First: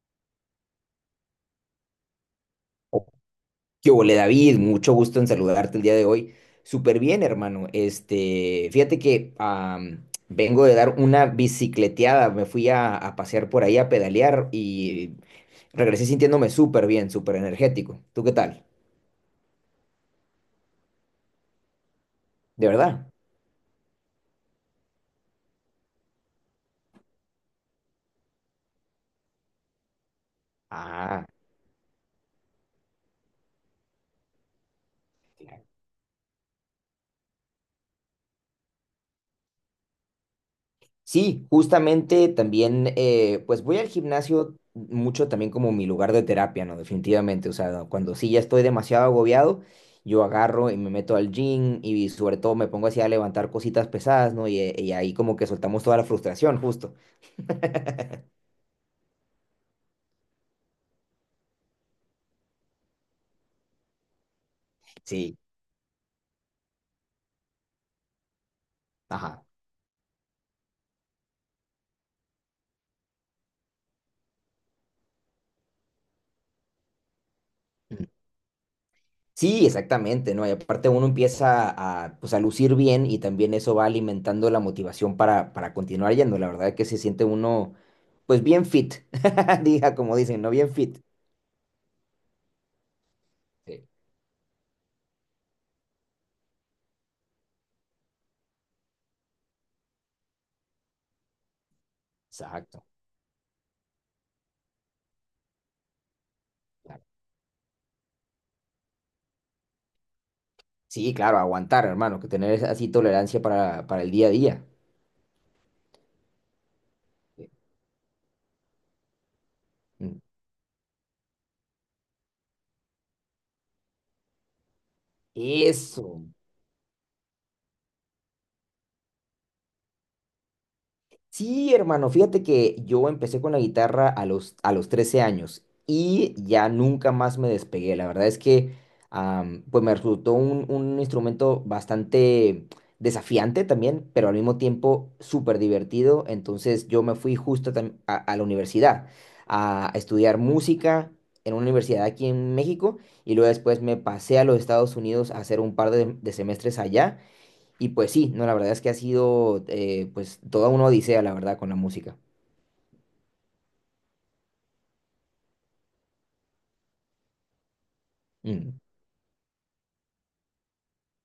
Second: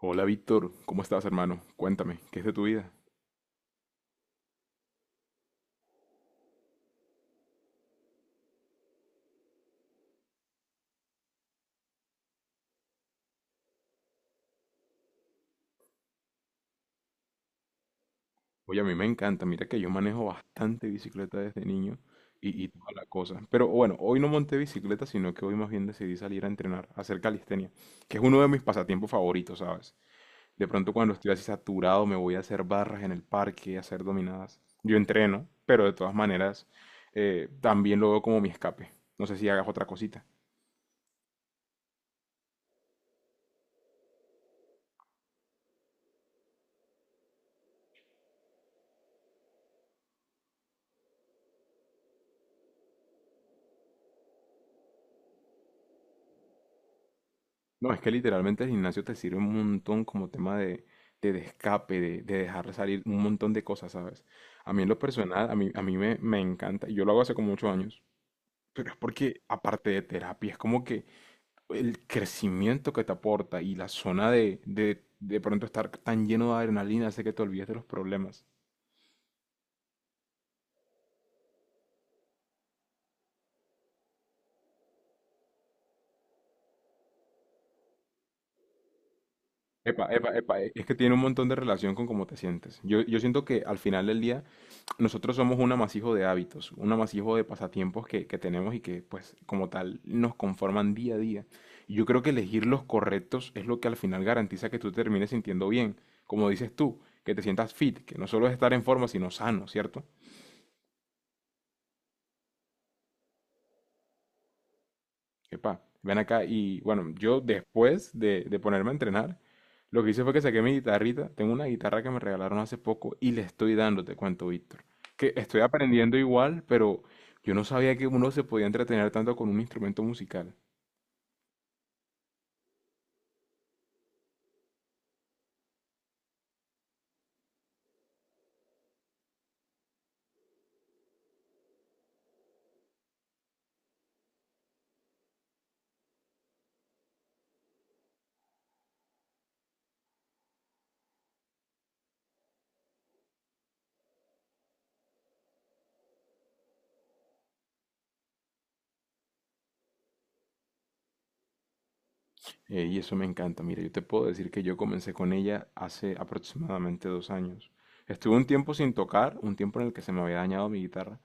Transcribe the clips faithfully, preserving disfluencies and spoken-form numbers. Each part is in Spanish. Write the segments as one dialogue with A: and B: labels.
A: Hola Víctor, ¿cómo estás hermano? Cuéntame, ¿qué es de tu vida?
B: Oh, ¿qué hubo, David? Mucho gusto en saludarte el día de hoy. Súper bien, hermano. Este, fíjate que am, vengo de dar una bicicleteada. Me fui a, a pasear por ahí a pedalear y regresé sintiéndome súper bien, súper energético. ¿Tú qué tal?
A: Oye, a mí me encanta, mira que yo manejo bastante bicicleta desde niño y, y
B: ¿De
A: toda la
B: verdad?
A: cosa. Pero bueno, hoy no monté bicicleta, sino que hoy más bien decidí salir a entrenar, a hacer calistenia, que es uno de mis pasatiempos favoritos, ¿sabes? De pronto cuando
B: Ah.
A: estoy así saturado me voy a hacer barras en el parque, a hacer dominadas. Yo entreno, pero de todas maneras eh, también lo veo como mi escape. No sé si hagas otra cosita.
B: Sí, justamente también, eh, pues voy al gimnasio mucho también como mi lugar de terapia, ¿no? Definitivamente, o sea, cuando sí ya estoy demasiado agobiado, yo agarro y me meto al gym, y sobre todo me pongo así a levantar cositas pesadas, ¿no? Y, eh, y ahí como que soltamos toda la frustración, justo.
A: No, es que literalmente el gimnasio te sirve un montón como tema de, de, de escape, de, de dejar salir un montón de cosas, ¿sabes? A mí en lo
B: Sí,
A: personal, a mí, a mí me, me encanta, y yo lo hago hace como muchos años, pero es porque
B: ajá.
A: aparte de terapia, es como que el crecimiento que te aporta y la zona de, de, de pronto estar tan lleno de adrenalina hace que te olvides de los
B: Ujú.
A: problemas.
B: Sí, exactamente, ¿no? Y aparte uno empieza a, pues, a lucir bien, y también eso va alimentando la motivación para, para continuar yendo. La verdad que se siente uno pues bien fit, diga
A: Epa,
B: como
A: epa,
B: dicen, ¿no?
A: epa,
B: Bien
A: e- es que
B: fit.
A: tiene un montón de relación con cómo te sientes. Yo, yo siento que al
B: Sí.
A: final del día nosotros somos un amasijo de hábitos, un amasijo de pasatiempos que, que tenemos y que pues como tal nos conforman día a día. Y yo creo que elegir los
B: Exacto.
A: correctos es lo que al final garantiza que tú te termines sintiendo bien, como dices tú,
B: Claro.
A: que te sientas fit, que no solo es estar en forma, sino sano, ¿cierto?
B: Sí, claro, aguantar, hermano, que tener así tolerancia para, para el día a día.
A: Epa, ven acá. Y bueno, yo después de, de ponerme a entrenar, lo que
B: Mm.
A: hice fue que saqué mi guitarrita. Tengo una guitarra que me regalaron hace poco y le estoy dando, te cuento, Víctor. Que estoy aprendiendo
B: Eso.
A: igual, pero yo no sabía que uno se podía entretener tanto con un instrumento musical.
B: Sí, hermano, fíjate que yo empecé con la guitarra a los, a los trece años, y ya nunca más me despegué. La verdad es que am, pues me resultó un, un instrumento bastante desafiante también, pero al mismo tiempo súper divertido. Entonces yo me fui justo tam- a, a la universidad a estudiar música en una universidad aquí en México, y luego después me pasé a los Estados Unidos a hacer un par de de semestres allá. Y pues sí, no, la verdad es que ha sido eh, pues toda una odisea, la verdad, con la música.
A: Eh, y eso me encanta. Mira, yo te puedo decir que yo comencé con ella hace aproximadamente dos años. Estuve un tiempo
B: Mm.
A: sin tocar, un tiempo en el que se me había dañado mi guitarra,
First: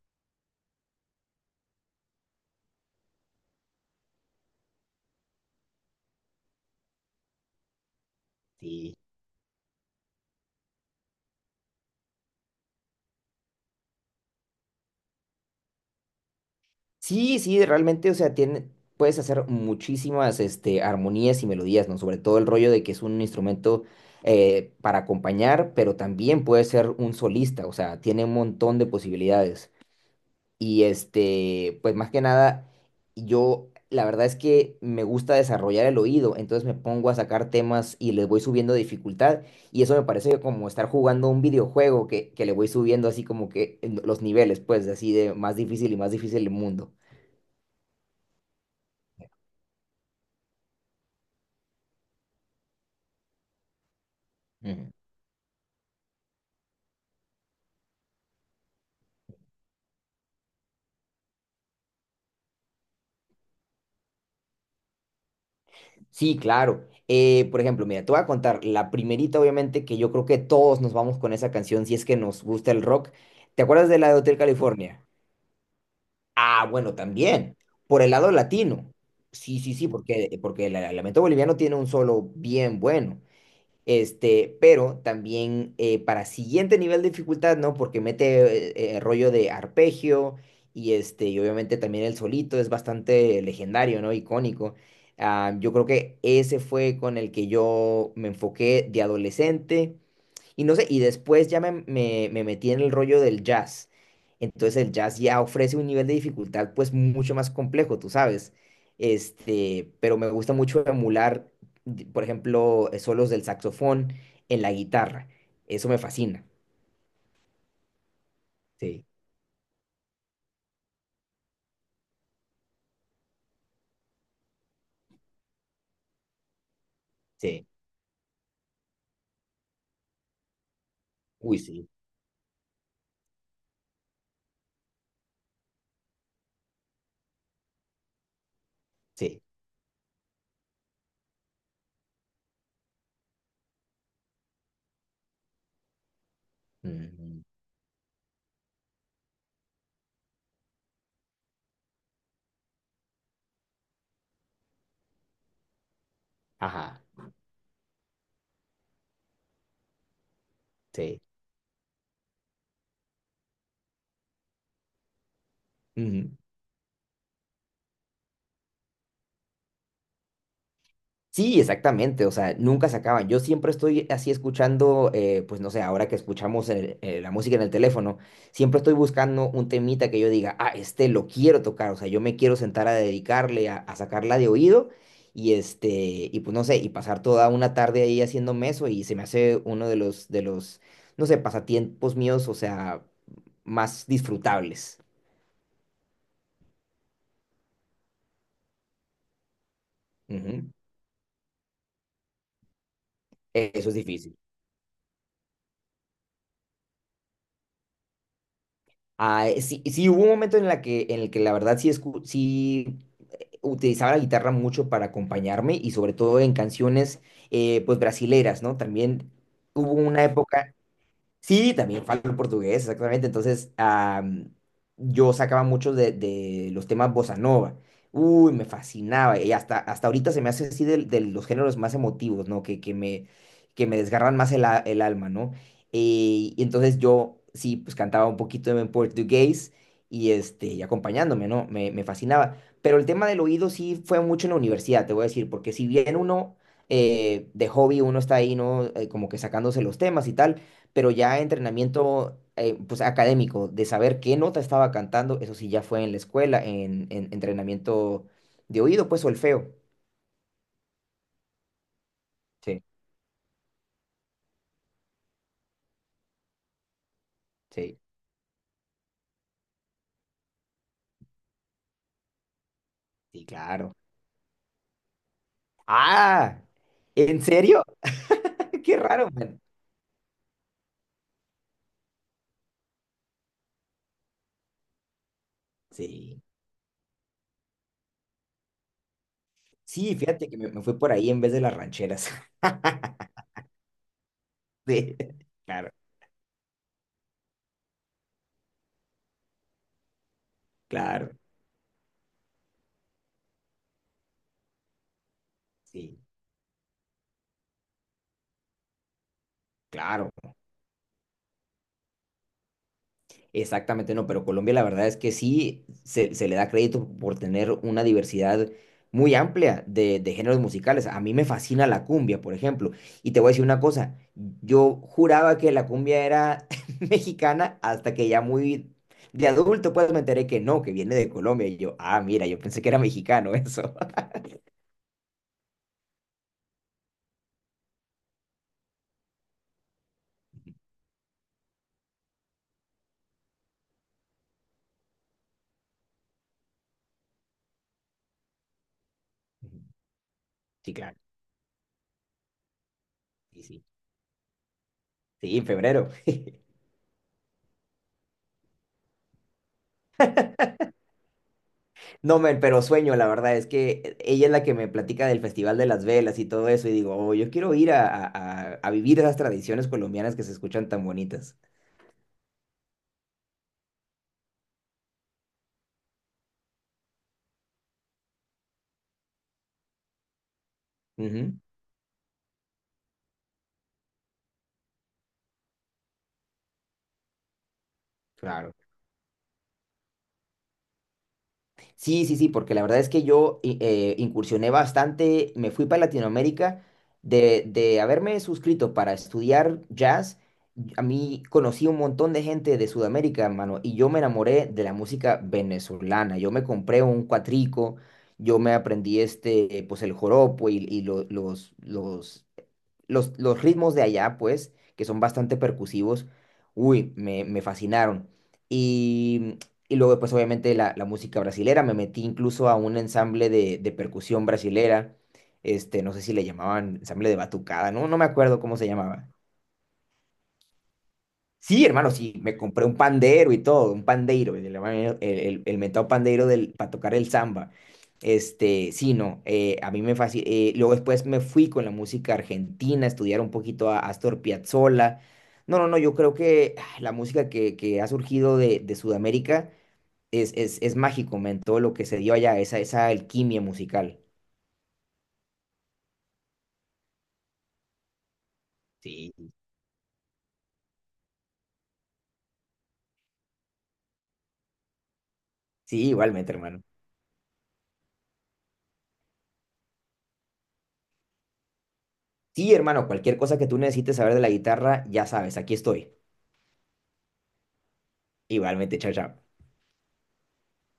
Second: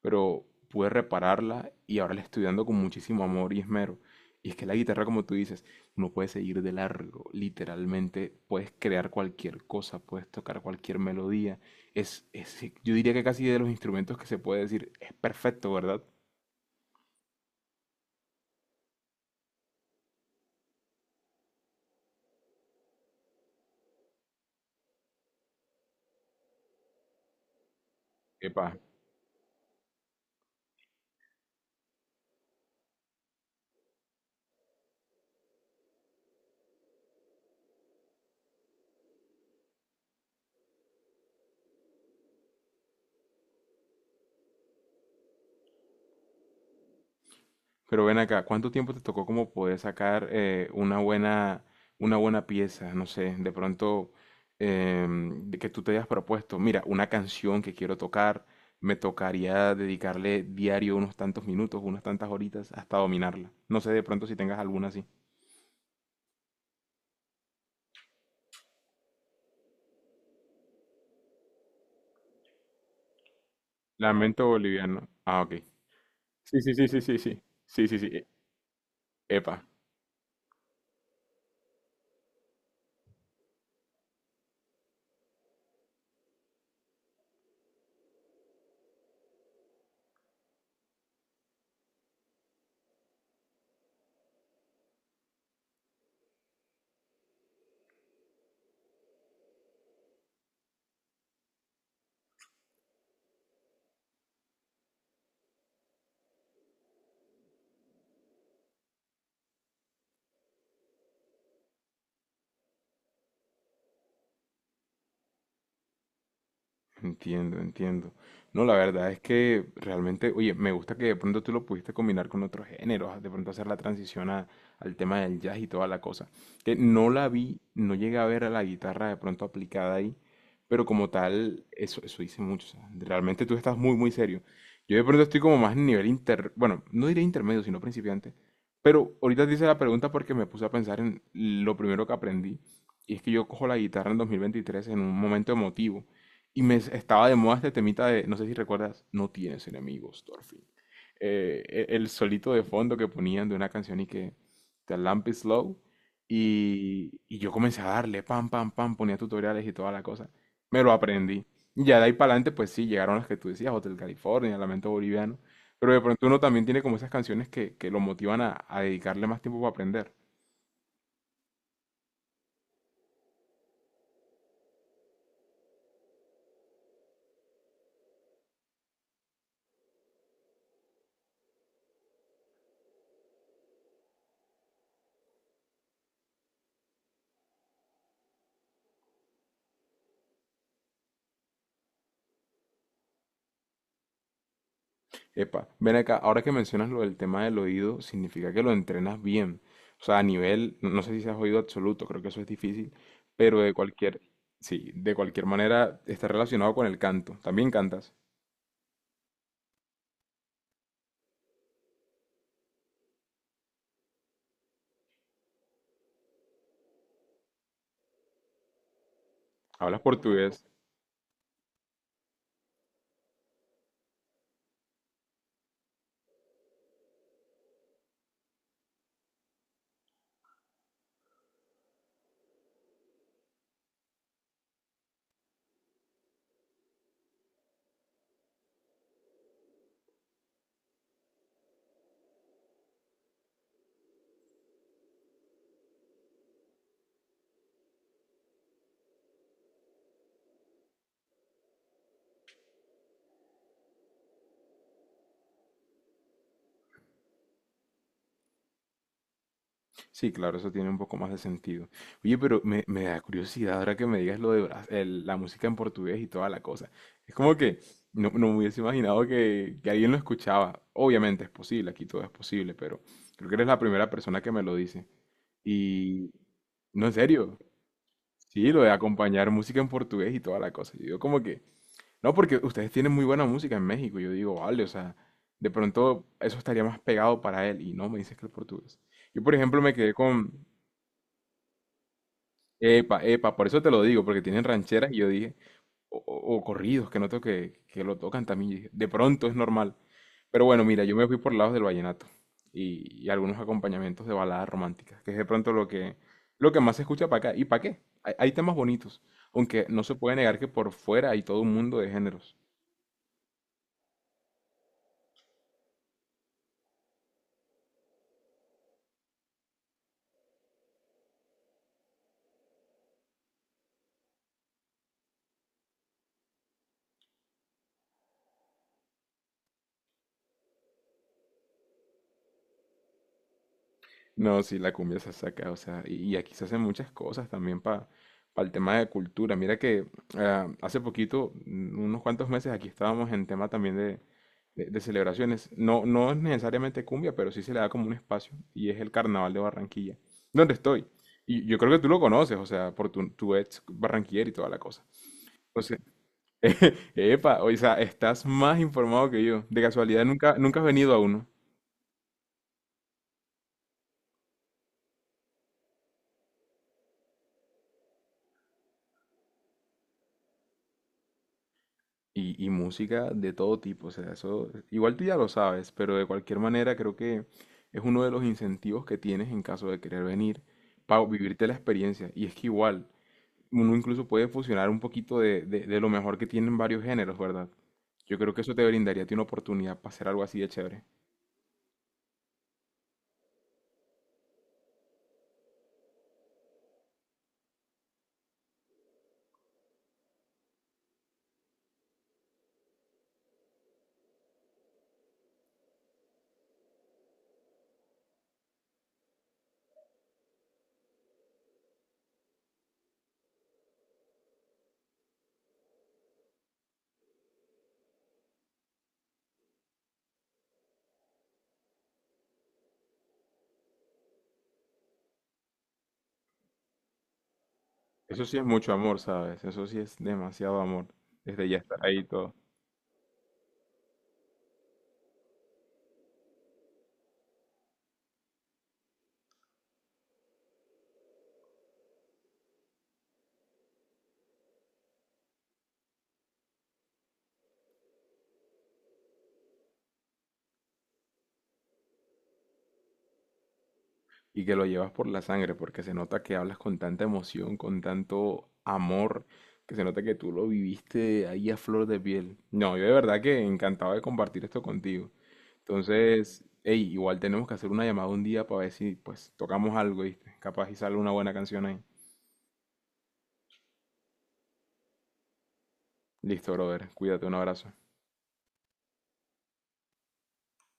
A: pero pude repararla y ahora la estoy dando con muchísimo amor y esmero. Y es que la guitarra, como tú dices, uno puede seguir de largo, literalmente puedes
B: Sí.
A: crear cualquier cosa, puedes tocar cualquier melodía. Es, es, yo diría que casi de los instrumentos que se puede decir, es perfecto, ¿verdad?
B: Sí, sí, realmente, o sea, tiene, puedes hacer muchísimas este, armonías y melodías, ¿no? Sobre todo el rollo de que es un instrumento eh, para acompañar, pero también puede ser un solista, o sea, tiene un
A: Epa,
B: montón de posibilidades. Y este, pues más que nada, yo la verdad es que me gusta desarrollar el oído, entonces me pongo a sacar temas y les voy subiendo dificultad. Y eso me parece como estar jugando un videojuego que, que le voy subiendo así como que en los niveles, pues así de más difícil y más difícil el mundo.
A: pero ven acá, ¿cuánto tiempo te tocó como poder sacar eh, una buena, una buena pieza? No sé, de pronto
B: Ujú.
A: em, de que tú te hayas propuesto, mira, una canción que quiero tocar, me tocaría dedicarle diario unos tantos minutos, unas tantas horitas hasta dominarla. No sé de pronto si tengas alguna así.
B: Sí, claro. Eh, por ejemplo, mira, te voy a contar la primerita, obviamente, que yo creo que todos nos vamos con esa canción si es que nos gusta el rock. ¿Te acuerdas de la de Hotel
A: Lamento
B: California?
A: boliviano. Ah, ok. Sí,
B: Ah,
A: sí, sí,
B: bueno,
A: sí, sí, sí.
B: también.
A: Sí, sí,
B: Por el
A: sí.
B: lado latino. Sí,
A: Epa.
B: sí, sí, porque, porque el, el lamento boliviano tiene un solo bien bueno. Este, pero también eh, para siguiente nivel de dificultad, ¿no? Porque mete eh, eh, rollo de arpegio y este, y obviamente también el solito es bastante legendario, ¿no? Icónico. Ah, yo creo que ese fue con el que yo me enfoqué de adolescente, y no sé, y después ya me, me, me metí en el rollo del jazz. Entonces el jazz ya ofrece un nivel de dificultad pues mucho más complejo, tú sabes. Este, pero me gusta mucho emular, di- por ejemplo, eh, solos del saxofón en la guitarra. Eso me fascina.
A: Entiendo, entiendo. No, la
B: Sí,
A: verdad es que realmente, oye, me gusta que de pronto tú lo pudiste combinar con otros géneros, de pronto hacer la transición a- al tema del jazz y toda la cosa. Que no la vi,
B: sí.
A: no llegué a ver a la guitarra de pronto aplicada ahí, pero como
B: Uy,
A: tal,
B: sí,
A: eso, eso dice mucho. O sea, realmente tú estás muy, muy serio. Yo de pronto estoy como más en nivel inter, bueno, no diré intermedio, sino principiante. Pero
B: sí.
A: ahorita te hice la pregunta porque me puse a pensar en lo primero que aprendí. Y es que yo cojo la guitarra en dos mil veintitrés en un momento emotivo y me s- estaba de
B: Ujú.
A: moda este temita de, no sé si recuerdas, no tienes enemigos, Thorfinn. Eh, e- el solito de fondo que ponían de una canción y que The Lamp is Low.
B: Ajá,
A: Y, y yo comencé a darle, pam, pam, pam, ponía tutoriales y toda la cosa. Me lo
B: sí.
A: aprendí. Y ya de ahí para adelante, pues sí, llegaron las que tú decías, Hotel California, Lamento Boliviano. Pero de pronto
B: Ujú.
A: uno también tiene como esas canciones que, que lo motivan a, a dedicarle más tiempo para aprender.
B: Sí, exactamente, o sea, nunca se acaban. Yo siempre estoy así escuchando, eh, pues no sé, ahora que escuchamos el- eh, la música en el teléfono, siempre estoy buscando un temita que yo diga, ah, este lo quiero tocar, o sea, yo me quiero sentar a dedicarle, a, a sacarla de oído y este, y pues no sé, y pasar toda una tarde ahí haciéndome eso, y se me hace uno de los, de los, no sé, pasatiempos míos, o sea, más disfrutables.
A: Epa, ven acá, ahora que mencionas lo del tema del oído, significa que lo entrenas bien. O sea, a
B: Ujú.
A: nivel, no no sé si seas oído absoluto, creo que eso es difícil, pero de
B: Eso es
A: cualquier,
B: difícil.
A: sí, de cualquier manera está relacionado con el canto. También cantas,
B: Ah, eh, sí, sí, hubo un momento en la que, en el que la verdad sí, escu- sí utilizaba la guitarra mucho para acompañarme, y sobre todo en canciones eh, pues brasileras, ¿no? También hubo
A: hablas
B: una
A: portugués.
B: época. Sí, también falo portugués, exactamente. Entonces, am, yo sacaba muchos de, de los temas bossa nova. Uy, me fascinaba. Y hasta, hasta ahorita se me hace así del- de, los géneros más emotivos, ¿no? Que, que me, que me desgarran más el, a- el alma, ¿no? Eh, y entonces yo, sí, pues cantaba un poquito en portugués y, este, y acompañándome, ¿no? Me, me fascinaba. Pero el tema del oído sí fue mucho en la universidad, te voy a decir, porque si bien uno, eh, de hobby, uno está ahí, ¿no? Eh, como que sacándose los temas y tal, pero ya entrenamiento eh, pues académico, de saber qué nota estaba cantando, eso sí ya fue en la escuela, en, en entrenamiento de oído, pues solfeo.
A: Sí, claro, eso tiene un poco más de sentido. Oye, pero
B: Sí,
A: me, me da curiosidad ahora que me digas lo de Bra- el- la música en portugués y toda la cosa. Es como que
B: sí,
A: no, no me hubiese imaginado que, que alguien lo escuchaba. Obviamente es posible, aquí todo es posible, pero
B: sí,
A: creo que eres la
B: claro.
A: primera persona que me lo dice. Y
B: Ah,
A: no, en
B: ¿en
A: serio.
B: serio?
A: Sí, lo de
B: Qué raro,
A: acompañar
B: man.
A: música en portugués y toda la cosa. Yo digo como que, no, porque ustedes tienen muy buena música en México. Yo digo, vale, o sea, de pronto
B: Sí,
A: eso estaría más pegado para él. Y no, me dices que el portugués. Yo, por ejemplo, me quedé
B: sí, fíjate que
A: con,
B: me, me fui por ahí en vez de las rancheras.
A: epa, epa, por eso te lo digo, porque tienen rancheras y
B: Sí,
A: yo dije,
B: claro,
A: o, o- o corridos que noto que, que lo tocan también. Y dije, de pronto es normal. Pero bueno, mira, yo me
B: claro,
A: fui por lados del vallenato y, y algunos acompañamientos de baladas románticas, que es de pronto lo que,
B: sí,
A: lo que más se escucha para acá. ¿Y para qué? Hay, hay temas bonitos, aunque no se
B: claro.
A: puede negar que por fuera hay todo un mundo de géneros.
B: Exactamente, no, pero Colombia la verdad es que sí se, se le da crédito por tener una diversidad muy amplia de, de géneros musicales. A mí me fascina la cumbia, por ejemplo. Y te voy a decir una cosa, yo juraba que la cumbia era mexicana hasta que ya muy de adulto pues me enteré que no, que viene de Colombia. Y yo, ah, mira, yo pensé que era mexicano eso.
A: No, sí, la cumbia se saca, o sea, y, y aquí se hacen muchas cosas también para el tema de cultura. Mira que ah, hace poquito, mm, unos cuantos meses, aquí estábamos en tema también de, de- de celebraciones. No, no es necesariamente cumbia, pero sí se le da como un espacio y es el Carnaval de
B: Ujú.
A: Barranquilla, donde
B: Sí,
A: estoy.
B: claro.
A: Y yo creo que tú lo conoces, o sea, por tu, tu
B: Sí,
A: ex
B: sí.
A: barranquillero y toda la cosa.
B: Sí, en
A: Entonces,
B: febrero.
A: epa, o sea, estás más informado que yo. De casualidad, nunca, nunca has venido a uno.
B: No, men, pero sueño, la verdad, es que ella es la que me platica del Festival de las Velas y todo eso, y digo, oh, yo quiero ir a, a- a- a vivir esas tradiciones colombianas que se escuchan tan bonitas.
A: Y, y música de todo tipo, o sea, eso igual tú ya lo sabes, pero de cualquier manera creo que es uno de los incentivos que tienes en caso de querer venir para
B: Ujú,
A: vivirte la experiencia. Y es que igual, uno incluso puede fusionar un poquito de, de, de lo mejor que tienen varios géneros, ¿verdad? Yo creo que eso
B: claro.
A: te brindaría a ti una oportunidad para hacer algo así de chévere.
B: Sí, sí, sí, porque la verdad es que yo i- eh, incursioné bastante, me fui para Latinoamérica, de, de haberme suscrito para estudiar jazz, y a mí conocí un montón de gente de Sudamérica, hermano, y yo me enamoré de la música venezolana, yo me compré un cuatrico, yo me aprendí este, eh, pues el joropo, y, y lo- los, los los, los ritmos de allá, pues, que son bastante percusivos, uy, me, me fascinaron. Y, y luego, pues, obviamente, la, la música brasilera, me metí incluso a un ensamble de, de percusión brasilera, este, no sé si le llamaban ensamble de batucada, no, no me
A: Eso sí
B: acuerdo
A: es
B: cómo se
A: mucho amor,
B: llamaba.
A: ¿sabes? Eso sí es demasiado amor. Desde ya
B: Sí,
A: estar
B: hermano,
A: ahí y
B: sí,
A: todo.
B: me compré un pandero y todo, un pandeiro, el, el, el- el mentado pandeiro del, para tocar el samba. Este, sí, no, eh, a mí me fascina. Luego después me fui con la música argentina, a estudiar un poquito a Astor Piazzolla. No, no, no, yo creo que ah, la música que, que ha surgido de, de Sudamérica es, es, es mágico, men, todo lo que se dio allá, esa, esa alquimia musical.
A: Y que lo llevas por la sangre, porque se nota que hablas con tanta emoción, con tanto amor,
B: Sí,
A: que se nota que tú lo viviste ahí a flor de piel. No, yo de verdad que encantado de compartir esto contigo.
B: sí, igualmente,
A: Entonces,
B: hermano.
A: hey, igual tenemos que hacer una llamada un día para ver si pues tocamos algo, ¿viste? Capaz y sale una buena canción ahí.
B: Sí, hermano, cualquier cosa que tú necesites saber de la guitarra, ya sabes, aquí estoy.
A: Listo, brother. Cuídate, un abrazo.
B: Igualmente, chao, chao.